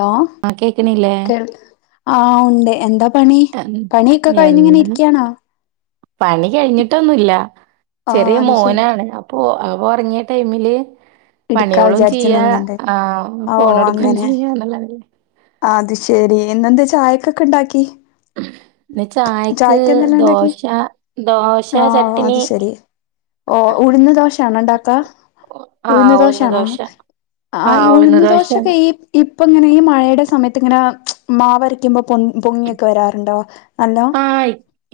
Hello ആഹ് കേക്ണില്ലേ? ആഹ് ഉണ്ട് എന്താ പണി എന് പണിയൊക്കെ കഴിഞ്ഞിങ്ങനെ എന്താ ഇരിക്കയാണോ? പണി കഴിഞ്ഞിട്ടൊന്നുല്ല ആ ചെറിയ അത് ശെരി മോനാണ് അ അപ്പോ അഹ് ഉറങ്ങിയ ടൈമില് ഇടുക്കാ പണീളും വിചാരിച്ച് ചെയ്യാ നിന്നുണ്ട് ഏഹ് ഓ ഫോണെടുക്കും അങ്ങനെ [unintelligible] അത് ശെരി ഇന്നെന്താ ചായക്കൊക്കെ ഇണ്ടാക്കി? ഇന്ന് ചായക്ക് എന്തെല്ലാം ഉണ്ടാക്കി ദോശ ദോശ ചട്ട്നി ഓഹ് ഉഴ്ന്ന് ദോശെണോ ഇണ്ടാക്ക അതെ ഉഴ്ന്ന് ആഹ് ദോശ ഉഴുന്ന് ആണോ ആഹ് ഈ ഉഴുന്ന് ഉഴന്ന് ദോശൊക്കെ ദോശയാണ് ഈ ഇപ്പങ്ങനെ ഈ മഴയുടെ സമയത്ത് ഇങ്ങനെ മാവരക്കുമ്പോ പൊങ്ങി പൊങ്ങിയൊക്കെ വരാറുണ്ടോ? ഹല്ലോ ആഹ്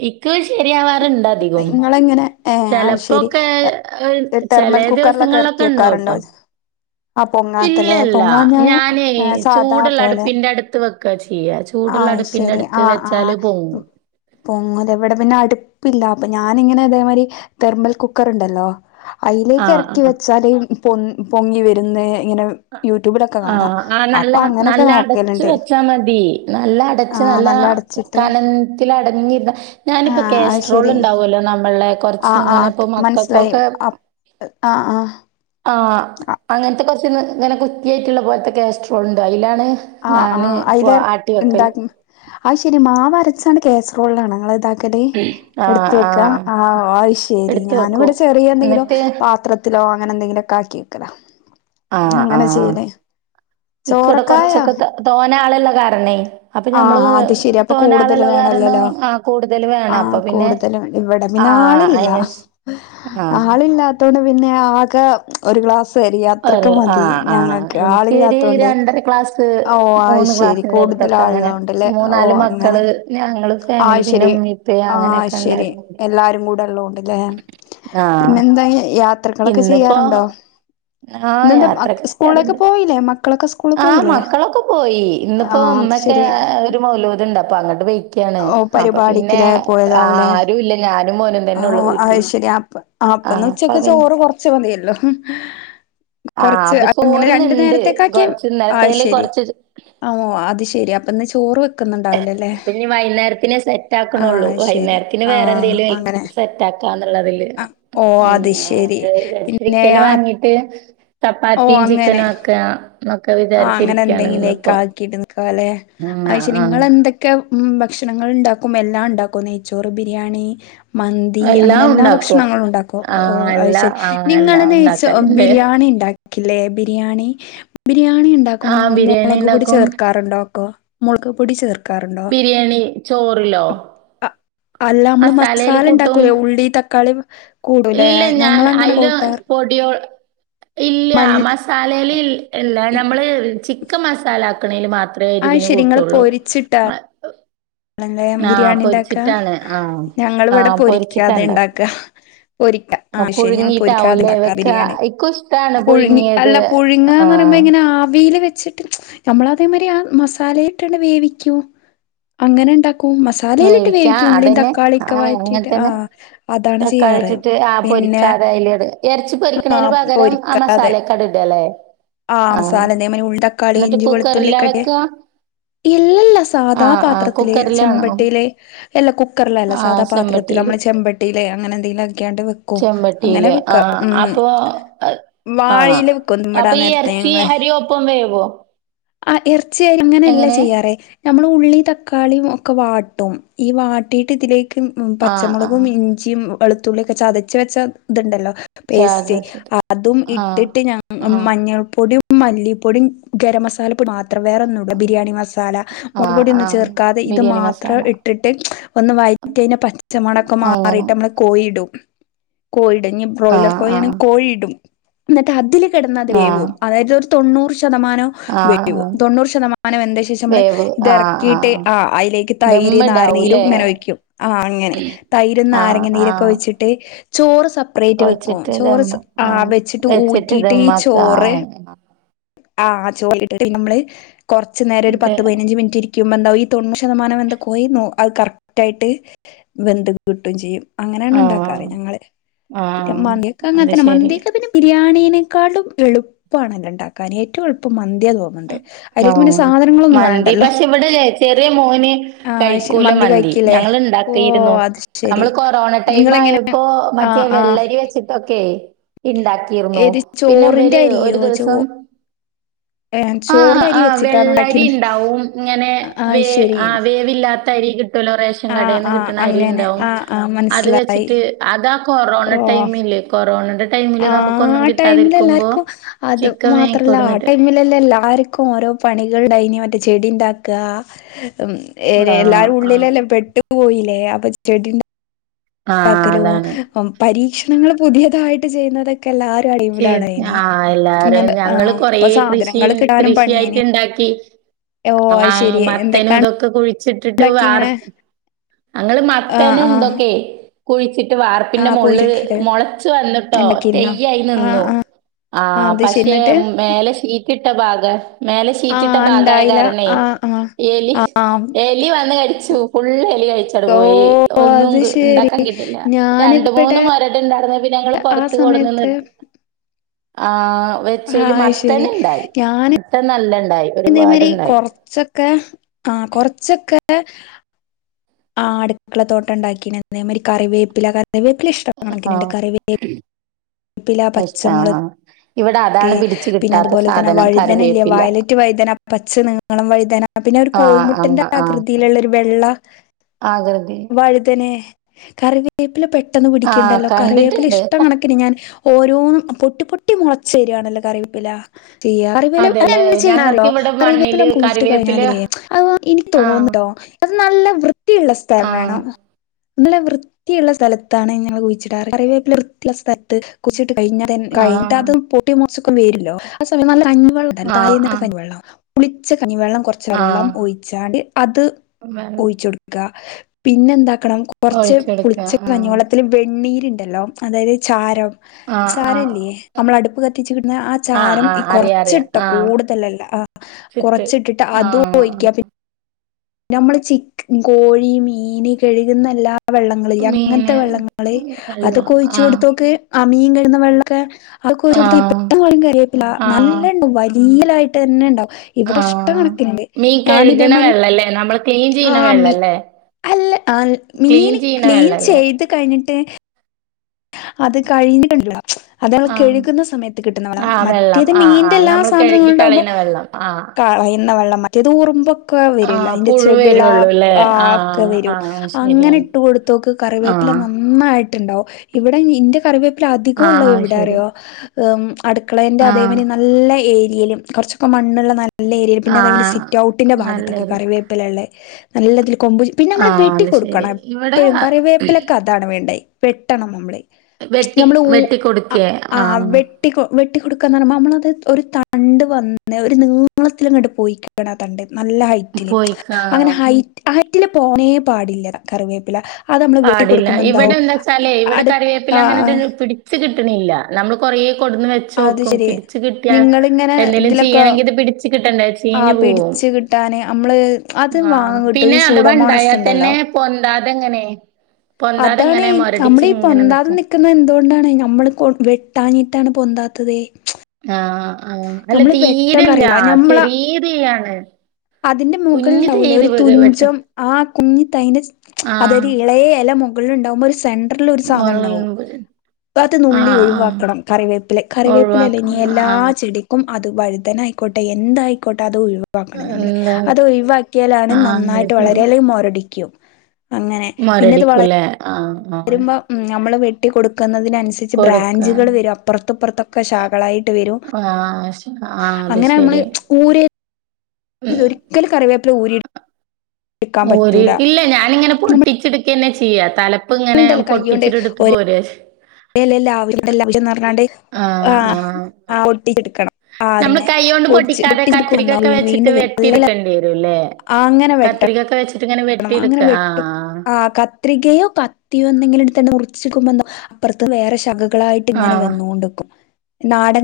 ഇക്ക് ശരിയാവാറുണ്ട് അധികം ഇങ്ങളെങ്ങനെ ഏഹ് ആഹ് ശെരി ചെലപ്പോക്കെ ഏഹ് തെർമൽ ചെലേ കുക്കറിലൊക്കെ ഇറക്കി ദിവസങ്ങളിലൊക്കെ വെക്കാറുണ്ടോ? ഇണ്ടാവുട്ടോ ആഹ് പൊങ്ങാത്തല്ലേ ഇല്ലല്ല. പൊങ്ങാഞാ സാദാ പോലെ ന്റെ അടുത്ത് വെക്ക ചെയ്യ ആ ചൂടുള്ള അടുപ്പിന്റെ അടുത്ത് വെച്ചാല് പൊങ്ങും പൊങ്ങുലെ ഇവിടെ പിന്നെ അടുപ്പില്ല അപ്പൊ ഞാനിങ്ങനെ ഇതേമാതിരി തെർമൽ കുക്കർ ഉണ്ടല്ലോ? ആ, അയ്ലേക്ക് ഇറക്കി ആ. വെച്ചാല് പൊ പൊങ്ങി വരുന്ന് ഇങ്ങനെ യൂട്യൂബിലൊക്കെ കാണാം ആഹ് ആഹ് നല്ല അപ്പൊ അങ്ങനൊക്കെ നല്ല അടച് നോക്കലുണ്ട് വെച്ചാ മതി നല്ല വെച്ച ആ നല്ല അടച്ചിട്ട് കനത്തിലടങ്ങിരിന്ന ആ ഞാനിപ്പോ കസ്ട്രോൾ ഉണ്ടാവുമല്ലോ നമ്മള്ടെ [unintelligible] ആഹ് ആഹ് മനസ്സിലായി അപ് ആഹ് ആഹ് ആഹ് അങ്ങനത്തെ കൊറച്ച് ഇങ്ങനെ കുറ്റിയായിട്ടുള്ള പോലത്തെ കാസ്റോളുണ്ട് അതിലാണ് ആഹ് ഞാന് ആഹ് ഇപ്പൊ ആട്ടി വെക്കല്. അയ്ല് ആഹ് ശെരി മാവരച്ചാണ് കേസറോളിലാണൊങ്ങള് ഇതക്ക് ക്കൽ ആ, എടുത്ത ആ. വെക്ക ആഹ് ശെരി എടുത്ത് വെക്കും. ഞാനവിടെ ചെറിയ എന്തെങ്കിലോ എന്നിട്ട് പാത്ര പാത്രത്തിലോ അങ്ങനെന്തെങ്കിലൊക്കെ ആക്കി വെക്കലാ ആ, അങ്ങനെ ആ. ചെയ്യല് ഇക്കിവിടെ ചോറക്കായോ? കൊറച്ചൊക്കെ തോ തോനെ ആള് ഇളള കാരണേ അപ്പൊ ഞമ്മള് ആഹ് അത് ശരി അപ്പൊ തോനെ കൂടുതൽ ആളുള്ള കാരണം വേണല്ലല്ലോ ആഹ് കൂടുതല് വേണം ആഹ് അപ്പൊ പിന്നെ [unintelligible] ഇവിടെ ആ പിന്നെ ആളില്ല അയിനനുസ ആ ആളില്ലാ ത്തോണ്ട് പിന്നെ ആക ഒരു ഗ്ലാസ് [unintelligible] അത്രക്ക്‌ ഒരു ആ മതി ആ ഞങ്ങക്ക് എനിക്കൊരു ആളില്ലാത്തോണ്ടേ രണ്ടര ക്ലാസ് ഓഹ് അയ് മൂന്ന് ശരി ക്ലാസ്സിന്റെ കൂടുതലാ അടുത്തൊക്കെ ആൾ അങ്ങനെ ഇള്ളോണ്ടല്ലേ മൂന്നാല് ഓഹ് അങ്ങനെ മക്കള് ഞങ്ങള് ആഹ് ഫാമിലി അയ് പിന്നെ ശെരി ഉമ്മേം ഉപ്പേം ആഹ് അയ് അങ്ങനെയൊക്കെ ശെരി എല്ലാരും എല്ലാരും കൂടെ ഇള്ളോണ്ട് ല്ലേ ആഹ് [unintelligible] യാത്രകളൊക്കെ ചെയ്യാറുണ്ടോ ആ ഇന്നെന്തേ മക്ക് യാത്രയൊക്കെ സ്കൂളിലൊക്കെ ചെയ്യാറുണ്ട്. പോയില്ലേ മ ക്കളൊക്ക സ് ആഹ് മക്കളൊക്കെ പോയി ഇന്നിപ്പോ ആഹ് അത് ഉമ്മക്കേ ശരി ഒരു മൗലൂദ് ഉണ്ട് അപ്പൊ അങ്ങട്ട് പോയി ക്കാണ് ഓ അപ്പൊ പിന്നെ പരിപാടിക്കില്ലേ പോയതാവുല്ലേ ആരും ഇല്ല ഞാനും മോനും തന്നെ ഉള്ളു വീട്ടില് ആഹ് അപ്പന്ന് അപ്പൊ ഉച്ചക്ക്‌ പിന്നെ ചോറ് കൊറച്ച് മതിയല്ലോ ആഹ് കൊറച്ച് അപ്പൊ അങ്ങനെ രണ്ട് ചോറ്ന്ന്ണ്ട്. നേരത്തേക്ക്‌ [unintelligible] കൊറച്ച് അയ് ഇന്നലത്തേല് ശരി കൊറച്ച് ആവോ അത് ശെരി അപ്പൊ ഇന്ന് ചോറ് വെക്കുന്നുണ്ടാവില്ല അല്ലേ വൈന്നേരത്തിനു സെ റ്റ് ആക്കണുള്ളൂ ശരി വൈകുന്നേരത്തിന് വേറെ ആഹ് എന്തേലും ആയിരിക്കും അങ്ങനെ സെറ്റാക്കാന്നുള്ള ഇതില് ഓഹ് ഉം അത് ശരി അങ്ങനെ വിചാരിച്ചു പിന്നെ ചിക്കന് ആ വാങ്ങീട്ട് ഓ ചപ്പാത്തിയും അങ്ങനെ ചിക്കനും ആക്കുകാ എന്നൊക്കെ വിചാരിച്ചിരിക്കാണ് ഇന്ന്പ്പോ [unintelligible] അയ്ശ് നിങ്ങള് എന്തെ ക്കെ ഉം ഭക്ഷണങ്ങൾ ഇണ്ടാക്കും എല്ലാം ഇണ്ടാക്കോ നെയ്ച്ചോറ് ബിരിയാണി മന്തി അങ്ങനെ എല്ലാം എല്ലാ ഉണ്ടാക്കും ഭക്ഷണങ്ങളും ഉണ്ടാക്കോ ആഹ് ഓഹ് അത് എല്ലാ ശരി ആഹ് നിങ്ങള് എല്ലാം നെയ് ചോ ഉണ്ടാക്കല്ണ്ട് ബിരിയാണി ഇണ്ടാ ക്കില്ലേ ബിരിയാണി ബിരിയാണി ഉണ്ടാക്കുമ്പോ ആഹ് നിങ്ങള് ബിരിയാണി മൊളക് പൊടി ഇണ്ടാക്കും ചേർക്കാറുണ്ടോ [unintelligible] മൊളക് പൊടി ചേർ ബിരിയാണി ചോറിലോ അഹ് അല്ല അമ്മള് മസാലേല് മസാല കൂട്ടും ഇണ്ടാക്കൂലേ ഉള്ളി തക്കാളി കൂടൂലേ ഇല്ല ഞാൻ ഞങ്ങളങ്ങനെ അയില് കൂട്ടാറ് പൊടിയോ ഇല്ല മല്ലി മസ് സാലേല് ഇൽ ഇല്ല ഞമ്മള് ചിക്കൻ മസാല ആക്കണേല് മാത്രേ അത് എരിവിന് ശരി നിങ്ങള് കൂട്ടൂള്ളു പൊരിച്ചിട്ടാ [unintelligible] ആഹ് ബിരിയാണി ഇണ്ടാക്കാ പൊരിച്ചിട്ടാണ് ആഹ് ഞങ്ങള് ഇവിടെ ആഹ് പൊരിച്ചിട്ടാ പൊരിക്കാതെ ഇണ്ടാക്ക ഇണ്ടാക്കാ പൊരിക്ക ആഹ് അത് ശരി ഞങ്ങള് പൊരിക്കാതെ പുഴുങ്ങിട്ടാവൂല്ലേ ഇണ്ടാക്കാ വെക്കാ ബിരിയാണി ഇക്കും ഇഷ്ടാണ് പുഴുങ്ങി പുഴുങ്ങിയത് അല്ല പുഴുങ്ങാന്ന് പറയുമ്പോ ആഹ് എങ്ങനാ ആവിയില് വെച്ചി നമ്മള് അതേ മാരി ആ മസാലയിട്ടണ്ട് വേവിക്കും അങ്ങനെ ഇണ്ടാക്കും മസ സാലയിലിട്ട് വേവിക്കാ വേവിക്കും ഉള്ളീം അതന്നെ തക്കാളീക്ക ആഹ് വയറ്റീട്ട് ആഹ് അതാണ് ചെയ്യാറ് [unintelligible] ആഹ് പിന്നെ പൊരിക്കാതെ അയിലിട് എറച്ചി ആ പൊരിക്കണേന് പകരം ആ മസാലയൊക്കെ അവ്ട ഇടുവല്ലേ ആഹ് മസാല ഇതേ മാരി ഉള്ളി തക്കാളി ഇഞ്ചി വെളുത്തുള്ളി കുക്കറിലാ ഒക്കെ ഇട്ട് വെക്ക ഇല്ലില്ല ആ സാധാ ആ പാത്രത്തില് കുക്കറിലാണോ ചെമ്പട്ടീല് അല്ല കുക്കറിലല്ല ആ സാധാപാത്രത്തില് ചെമ്പട്ടിയില് അമ്മള് ചെമ്പട്ടിയിലെ അങ്ങനെ എന്തെങ്കിലും ഒക്കെയാണ്ട് വെക്കും അങ്ങനെ ചെമ്പട്ടിയില് ആ വെക്കാം അപ്പൊ ഉം ആ വാഴയില വെക്കും അപ്പൊ ദമ്മിടാൻ ഈ നേരത്തെ എറച്ചി ഞങ്ങള് അരി ഒപ്പം വേവോ ആഹ് എറച്ചിയാര് അങ്ങനെയല്ല എങ്ങനെ ചെയ്യാറേ നമ്മള് ഉള്ളി ത ക്കാളിയും ഒക്കെ വാട്ടും ഈ വാട്ടിയിട്ട് ഇതിലേക്ക് ആ ആ പച്ചമുളകും ഇ ഞ്ചിം വെളുത്തുള്ളിയൊക്കെ ചതച്ച് വെച്ച ഇതുണ്ടല്ലോ ചാറില് പേസ്റ്റ് വെച്ചിട്ട് അതും ആ ഇട്ടിട്ട് ഞ ആ മഞ്ഞൾ പ്പൊടിയും മല്ലിപ്പൊടിയും ഗരം മസാലപ്പൊടി മാത്രം വേറെ ഒന്നും ഇടൂല ബിരിയാണി മസാല ആ മുളക് പൊടി ഒന്നു ആ ചേർ ക്കാതെ ഇത് ബിരിയാണി മാത്രം മസാല ഇട്ടിട്ട് ഒന്ന് വയറ്റി അതിന്റെ പച്ച മണൊക്ക അങ്ങനെ മാറീട്ട് അമ്മള് കോയിടും കോയിടും ഇനി ആ ബ്രോയിലർ കോഴി ആ ആണേ കോഴിയിടും എന്നിട്ട് അതില് കെടന്നാ അത് ആ വേവും ആ അതായത് ഒരു തൊണ്ണൂറ് ശതമാനം ആ വേവും തൊണ്ണൂറ് ശതമാനം വെന്ത ശേഷം അമ്മള് വേവ് ഇത് ആ ആ എറക്കീട്ട് ആ ആഹ് അയിലേക്ക് തൈര് നാരങ്ങ നീരും ദമ്മിടാവൂല്ലേ? ഇങ്ങനെ ഒഴിക്കും ആഹ് അങ്ങനെ തൈരും ആഹ് നാരങ്ങ നീരൊക്കെ ആഹ് ഒഴിച്ചിട്ട് ചോറ് സപ്പറേറ്റ് വെക്കും കൊഴച്ചിട്ട് ചോറ് സ് ദമ്മ് ആഹ് വെച്ചിട്ട് ഊറ്റിട്ട് ഈ ദമ്മാക്ക ചോറ് ആഹ് ആഹ് ചോറ്ല് ഇട്ടിട്ട് നമ്മള് കൊറച്ചു നേര ഒരു ഇത് പത്ത് പയ്നഞ്ച് മിനിറ്റ് ഇരി ക്കുമ്പെന്താവും ഈ തൊണ്ണൂറു ശതമാനം വെന്ത കോഴി അത് കറക്റ്റ് ആയിട്ട് വെന്ത് കിട്ടും ചെയ്യും. അങ്ങനെയാണ് ഉണ്ടാക്കാറ് ആഹ് ഞങ്ങള്. പിന്നെ ആഹ് മന്തിയൊക്കെ അത് അങ്ങനതന്നെ. ശരി മന്തിയൊക്കെ പിന്നെ ബിരിയാണീനേക്കാൾലും എളുപ്പാണല്ലോ ണ്ടാക്കാന്. ഏറ്റവും എളുപ്പം മന്ത്യാ തോ ആഹ് മന്തി പക്ഷെ ഇവടെ ചെറിയ മോന് ആഹ് കഴി അത് ശരി കൂല മന്തി. കഴിക്കില്ലേ ഞങ്ങള് ഓ ഉണ്ടാക്കിയിരുന്നു. അത് ശരി നമ്മള് കൊറോണ ടൈം നിങ്ങളെങ്ങനെ ആയപ്പോ മറ്റേ ആഹ് ആഹ് വെള്ളരി വെച്ച് ട്ടൊക്കെ ഇണ്ടാക്കിർന്നു. ഏത് പിന്നെ ചോറിന്റെ ഇവര് ഒരു അരിയോ ചോ ദിവസം ഏഹ് ആഹ് ചോറിന്റെ അരി ആഹ് വെച്ചിട്ടാണോ വെള്ളരി ഉണ്ടാക്കിയിരുന്നത് ഇണ്ടാവും ഇങ്ങനെ അത് വേ ശരി ആഹ് വേവില്ലാത്ത അരി കി ട്ടോല്ലോ റേഷൻ ആഹ് കടേന്ന് ആഹ് കിട്ട്ണ അരി അങ്ങനെ ണ്ടാവും. ആഹ് ആഹ് അത് മനസ്സിലായി വെച്ചിട്ട് അതാ കൊറോണ ഓ ടൈമില്. കൊറോണന്റെ ആ ടൈമില് നമുക്കൊന്നും ടൈമില് കിട്ടാതിരിക്കുമ്പോ എല്ലാർക്കും ചിക്കൻ വേങ്ങിക്കൊട്ന്നിട്ട് എല്ലല്ലാര്ക്കും ഓരോ പണികൾ ഇണ്ടായ്നി മറ്റേ ചെടി ഇണ്ടാക്കാ. ഏ ആ രേ എല്ലാരും ആ ഉള്ളിലെല്ലം പെട്ടു പോയില്ലേ അപ്പ ചെടി ആ ണ്ടാക്കലു അതാണ്. പ്പം പരീക്ഷണങ്ങൾ പുതിയതായിട്ട് ചെയ്യുന്നത് ഒക്കെ എല്ലാ ചേർ ആഹ് എല്ലാരും ആ ഞങ്ങള് കൊറേ അപ്പൊ കൃഷി സാധനങ്ങള് കിട്ടാനും കൃഷിയായിട്ട് പണിയേനി ണ്ടാക്കി. ഓ അത് ആഹ് ശെരി മത്തനും എന്തൊക്കാണ് ഇതൊ ക്കെ കുഴിച്ചിട്ടിട്ട് ഇണ്ടാക്കി വാർ, ഇങ്ങനെ അങ്ങള് ആ മത്തനും ആ ഇതൊക്കെ കുഴിച്ചിട്ട് ആ വാർപ്പിന്റെ മോൾള് കുഴിച്ചിട്ടിട്ട് മൊളച്ച് വന്ന്ട്ടോ. ഇണ്ടാക്കിരുന്നോ തെയ് യ്യായി ആ നിന്നു. ആ ആ ആഹ് അത് ശരി പക്ഷെ എന്നിട്ട് മേലെ ഷീറ്റ് ഇട്ട ഭാഗ മേലെ ആ ഷീറ്റിട്ട ഭാഗായ ഇണ്ടായില്ല കാരണേ ആ ഏലി ആ ആ ഏ ലി വന്ന് കടിച്ചു ഫുള്ള് എലി കഴി ച്ചാണ്ട് ഓ പോയി. ഒന്നും അത് ക് ശരി ഇണ്ടാക്കാൻ കിട്ടില്ല. രണ്ട് മൂന്ന് ഞാനിവിടെ മൊരട് ഇണ്ടാർന്നത് പിന്നങ്ങള് പൊറ ആ ത്ത് കൊട്ന്ന് സമയത്ത് നെൽ ആ ആ വെച്ചയില് ശരി മത്തന് ണ്ടായി. മത്തൻ നല്ലണ്ടായി. ഇതേമാരി ഒരുപാട്ണ്ടായി. കൊറച്ച് ഒക്കെ ആഹ് കൊറച്ച് ഒക്കെ ആഹ് അടുക്കള തോട്ടണ്ടാക്കിനി. തേ മാതിരി കറിവേപ്പില, കറിവേപ്പില ഇഷ് ട്ട കണക്കിന് ണ്ട്. ആഹ് കറിവേ പ്പില പച്ച ഇഷ്ടാ. മൊളക് ആഹ്. ഇവടെ അതാണ് പിടിച്ച് പിന്നെ കിട്ടാത്ത അതുപോലെ തന്നെ സാധനം വഴുതന ഇല്ലേ കറിവേപ്പില. വയലറ്റ് വഴുതന പച്ച നീളം വഴുതന പിന്നെ ഒരു കോഴി ആഹ് ആഹ് മുട്ടന്റെ ആഹ് ആകൃതിയില്ള്ള ഒരു വെള്ള ആകൃതി വഴുതനെ. കറിവേപ്പില പെട്ടെന്ന് ആഹ് പിടിക്ക്ണ്ടല്ലോ. കറിവേപ്പില കണ്ടിട്ടുണ്ട് ഇഷ്ടം ക കണക്കിന് ഞാൻ ഓരോന്നും പൊട്ടി പൊട്ടി മുളച്ച് വരാണല്ലോ കറിവേപ്പില ചെയ്യ. കറിവേലം അതെല്ലേ അയ്നെന്ത് ചെയ്യണറിയോ ഞങ്ങക്ക് ഇവിടെ കറിവേപ്പില മണ്ണില് കുഴിച്ചിട്ട് കറിവേപ്പില കഴിഞ്ഞാലേ അധവ ഇനി ആഹ് തോന്നുട്ടോ അത് നല്ല വൃത്തിയുള്ള സ്ഥലം ആഹ് വേണോന്ന്. നല്ല വൃ ത്തിയുള്ള സ്ഥലത്താണ് ഞങ്ങള് കുഴിച്ച്ടാറ്. കറിവേപ്പില വൃത്തിയുള്ള സ്ഥലത്ത് കുഴിച്ചിട്ട് കഴിഞ്ഞാ തെൻ കഴിഞ്ഞിട്ട് ആഹ് അതും പൊട്ടി മൊളച്ചൊക്കെ വെര്വല്ലോ ആസമയം നല്ല കഞ്ഞി വെള്ളം ഉണ്ടല്ലോ ആഹ് തലേന്നത്തെ ആഹ് കഞ്ഞിവെള്ളം പുളിച്ച കഞ്ഞിവെള്ളം കൊറച്ച് വെള്ളം ആഹ് ഒഴിച്ചാണ്ട് അത് ഒഴിച്ച് കൊട് ക്കാ. പിന്നെ എന്താക്കണം കൊറച്ച് ഒഴിച്ചെടുക്ക പുളിച്ച കഞ്ഞി ആഹ് വെള്ളത്തില് വെണ്ണീര്ണ്ടല്ലോ അതായത് ചാരം ആഹ് ചാരം ആഹ് ഇല്ലേ നമ്മള് അടുപ്പ് കത്തിച്ച് കിട്ട്ണെ. ആ ആഹ് ചാരം ഈ ആഹ് അറിയാ അറിയാ കൊറച്ചിട്ടോ ആഹ് കൂടുതലല്ല ആഹ് ചുറ്റ് കൊറച്ചിട്ടിട്ട് അതും ആഹ് ഒഴിക്കാ. പി ന്നമ്മള് ചിക് കോഴി, മീന്, കഴുകുന്നെല്ലാ വെള്ളങ്ങള് ല്ലേ അങ്ങനത്തെ മീന് വെള്ളങ്ങള്. വെള്ളം അതൊക്കെ ഒഴിച്ചു ആഹ് കൊടുത്തോക്ക്. ആഹ് മീൻ കഴുക്ന്ന വെള്ളൊക്കെ. അതൊക്കെ ഒഴിച്ചൊട്ത്താ ആഹ് പെട്ടന്ന് വളരും കരിവേപ്പില. ആഹ് നല്ലണ്ടാവും. [unintelligible] നീലായിട്ടെന്നെ ണ്ടാവും. ഇവിടെ ആഹ് ഇഷ്ടകണക്കിന് ണ്ട്. ഞാൻ ഇതേമാരി എലാ മ്മള് ആഹ് മി അല്ല അഹ് ക്ലീൻ മീന് ചെയ്യണ ക്ലീൻ വെള്ളല്ലേ ചെയ്ത് കഴിഞ്ഞിട്ട് അത് കഴിഞ്ഞിട്ട് [unintelligible] അത് അവൾ ആഹ് കഴുകുന്ന സമയത്ത് കിട്ടുന്നവള ആ വെള്ളം. മറ്റേത് ആ, ആ. മീനിന്റെ എല്ലാ നമ്മള് സാധനങ്ങള കഴുകി ഉണ്ടാകുമ്പോ കളയുന്ന വെള്ളം. ആ. കളയുന്ന വെള്ളം മറ്റേത് ഉറുമ്പ് കോഴ ആ വെരൂല്ല അതിന്റെ പുഴു ചെകിള വരുവൊള്ളൂല്ലേ? ആ ഒക്കെ ആ വരും അങ്ങനെ ശരിയാണ്. ഇട്ട് കൊടുത്തോക്ക് ആ. കറിവേപ്പില ന നന്നായിട്ടുണ്ടാവും ഇവിടെ ഇന്റെ കറിവേപ്പില അധികം ആ ഉള്ള എവിടെ ശരി. അറിയോ അടുക്കളയിൻ്റെ ആ. അതേമാതിരി നല്ല ഏരിയയിലും കുകൊറച്ച് ഒക്കെ മണ്ണുള്ള നല്ല നല്ല ഏരിയൽ പിന്നെ ആ അതായ സിറ്റ് ഔട്ടിന്റെ ഭാഗത്തൊക്കെ നല്ലൊരു കറിവേപ്പല ഉള്ളെ നല്ലതിൽ കൊമ്പ് പിന്നെ ആ നമ്മള് വെട്ടി അത് ശരി. കൊടുക്കണം ഇവിടെ എപ്പഴും കറിവേപ്പിലൊക്കെ അതാണ് വേണ്ടത് വെട്ടണം നമ്മള് വെട്ടി നമ്മള് ഉ വെട്ടിക്കൊടുക്കേ? അ ആ. അവി വെട്ടി വെട്ടിക്കൊടുക്കാന്ന് പറയുമ്പോൾ നമ്മളത് ഒരു തണ്ട് വന്ന് ഒരു നീളത്തിലങ്ങട്ട് പോയി ത്തണ്ട് നല്ല ഹൈറ്റില് പോയിക്കാ അങ്ങനെ ഹൈറ്റ് ഹൈറ്റില് പോണേ പാടില്ല കറിവേപ്പില അത് നമ്മള് വെട്ടി പാടില്ല. കൊടുക്കുമ്പോ എന്താവു ഇവിടെന്താച്ചാലേ ഇവിടെ കറിവേപ്പില അങ്ങനെ പിടിച്ച് കിട്ടണില്ല നമ്മള് കുറേ കൊടുന്ന് വെ ആ അത് ചോക്കും ശരി പിടിച്ച കിട്ടിയ നിങ്ങളിങ്ങനെ എന്തേലും ഇതിലൊക്കെ ചെയ്യണെങ്കി ഇത് പിടിച്ച കിട്ടണ്ടെ ആ ചീഞ്ഞ് പോകും പിടിച്ച് കിട്ടാന് നമ്മള് അത് ആ വാങ്ങാൻ കിട്ടും ഈ പിന്നെ സൂഡോമോണസ് അഥവാണ്ടായാൽ ഉണ്ടല്ലോ തന്നെ പൊന്താതെങ്ങനെ പൊന്താതെങ്ങനെ മൊരടിച്ചിങ്ങനെ നിക്കും അപ്പ എന്തോണ്ടാണ് നമ്മള് കൊ വെട്ടാഞ്ഞിട്ടാണ് പൊന്താത്തത് ആ ആ അല്ല നമ്മള് വെട്ടണം തീരില്ല കറിയില്ല ഞമ്മള ചെറിയ തൈയാണ് അതിന്റെ മുകളിണ്ടാവൂലെ ഒരു തുഞ്ചം ആ കുഞ്ഞി തൈന്റെ ആഹ് അതൊരു ഇളയ ഇല മു മുകളിലുണ്ടാവുമ്പോ ഒരു സെന്ററിൽ ഒരു സാധനുണ്ടാവും മൊളകുമ്പ് ഇപ്പത് നുള്ളി ആഹ് ആഹ് ഒഴിവാക്കണം കറിവേപ്പില കറിവേപ്പില ഇല ഒഴിവാക്കണം എല്ലാ ആഹ് ചെടിക്കും അത് വഴുതനായിക്കോട്ടെ എന്തായിക്കോട്ടെ അത് ഒഴി എന്താ അത് ഒഴിവാക്കിയാലാണ് ആഹ് അത് നന്നായിട്ട് വളരാ അല്ലെങ്കി മൊരടിക്കും മരടിക്കൂലേ ആ വരുമ്പോ നമ്മള് വെട്ടി കൊടുക്കുന്നതിനനുസരി എന്നിട്ട് കൊടുക്ക ബ്രാഞ്ചുകൾ വരും അപ്പുറത്തപ്പുറത്തൊക്കെ ശാഖകളായിട്ട് വരും ആഹ് ശ ആഹ് അത് അങ്ങനെ നമ്മള് ശരി. പൂരേ ഉം ഇതൊരിക്കലും കറിവേപ്പില ഊരി എടുക്കാൻ പറ്റൂല ഊരിക്കില്ല ഞാനിങ്ങനെ പൊട്ടിച്ചെടുക്കെന്നെ ചെയ്യ തല പ്പ ഇങ്ങനെ പൊട്ടിച്ചിടുത്ത് പോരെ ല്ലല്ല ആവശ്യം പറഞ്ഞാണ്ട് ആഹ് ആഹ് ആഹ് പൊട്ടിച്ചെടുക്കണം നമ്മള് ആട്ന്ന് കൈകൊണ്ട് പൊട്ടിക്കാതെ പൊട്ടിച്ചെടുക്കുമ്പോ കത്രികയൊക്കെ വെച്ചിട്ട് വീണ്ടും വരും ആ അങ്ങനെ വെട്ട മുരിങ്ങക്കായ വെച്ച്ട്ട്ങ്ങനെ വെ വേണം അങ്ങനെ വെട്ടും ആ ക കത്രികയോ കത്തിയോ എന്തെങ്കിലെടുത്ത് തന്നെ മുറിച്ചിക്കുമ്പോെ അപ്പുറത്ത് വേറെ ശ മക്കളായിട്ട് ഇങ്ങെനെ ആഹ് വന്നോണ്ട്ക്കും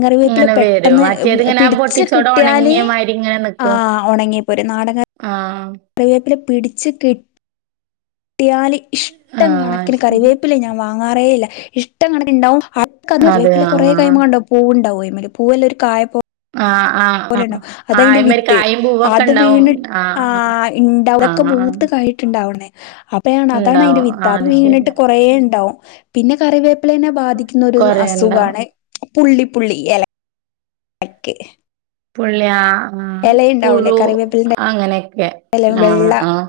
കറിവേപ്പില് ഇങ്ങനെ വരും പെട്ടെന്ന് മറ്റേതിങ്ങനെ ആ പൊട്ടിച്ചോടെ പിടിച്ച്കിട്ടിയാല് ഒണങ്ങിയ മാതിരി ഇങ്ങനെ ആ നിക്കും. ഉണങ്ങിപ്പോരും നാട ആഹ് കറിവേപ്പില് പിടിച്ച കിട്ടിയാല് ഇഷ്ടം ആഹ് കണക്കിന് ശരി കറിവേപ്പില വാങ്ങാറേല്ല ഇഷ്ടങ്ങനക്കിനുണ്ടാവും ആ അതെ കറിവേപ്പില കുറേ ആഹ് കയ്യുമ്പോ കണ്ടാവും പൂവുണ്ടാവു അയിമ്മല് പൂവല്ല ഒരു കായ ആ ആഹ് ആഹ് ആഹ് അതതിന്റെ അയിമ്മേല് വിത്ത് കായും പൂവൊക്കെ അത് ഇണ്ടാവും വീണ് ആ ആഹ് ഇണ്ടാവ അതൊക്കെ ആഹ് ആഹ് മൂത്ത് കഴിഞ്ഞിട്ടുണ്ടാവുന്നേ അതാണ് അതാണ് അതിന്റെ ഇണ്ടാവും വിത്ത് ആഹ് അത് വീണിട്ട് ശരിയാ കൊറേ ഉണ്ടാവും പിന്നെ കറിവേപ്പിലന്നെ ബാധിക്കുന്നൊരു കൊറേ ഇണ്ടാവും അസുഖാണെ പുള്ളിപ്പുള്ളി എല ക്കെ പുള്ളിയ ആ പുഴു കറിവേപ്പിലിന്റെ അങ്ങനെയൊക്കെ എല ആ വെള്ള ആഹ്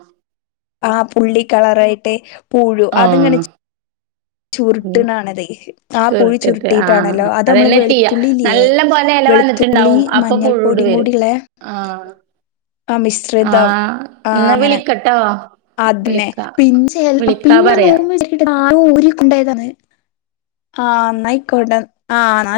ആ പുള്ളി കളറായിട്ട് പൂഴു അത്ങ്ങനെ ആഹ് ഉം. ചുരുട്ടണാണത് ആ പുഴു ചുരുട്ടിട്ട് ആഹ് ചുരുട്ടിയിട്ടാണല്ലോ ആഹ്. അത് നമ്മള് അതന്നെ ചെയ്യാ. വെളുത്തുള്ളില്ലയേ നല്ല പോലെ എല വെളു ത്തുള്ളി വന്നിട്ടുണ്ടാവും. അപ്പൊ മഞ്ഞൾ പുഴുട് പൊടിയും വരും. കൂടിയില്ലേ ആഹ്. ആ മിശ്രിതം ആഹ്. ആ ന്നാ അങ്ങനെ വിളിക്കട്ടോ. അതിനെ വിളിക്കാ. പിൻചെയ് വിളിക്കാ പിന്നെ പറയാ. നോർമ്മലി വി- [unintelligible] ഊരികൊണ്ടായതാണ് ആ ന്നായിക്കോട്ടെ ആ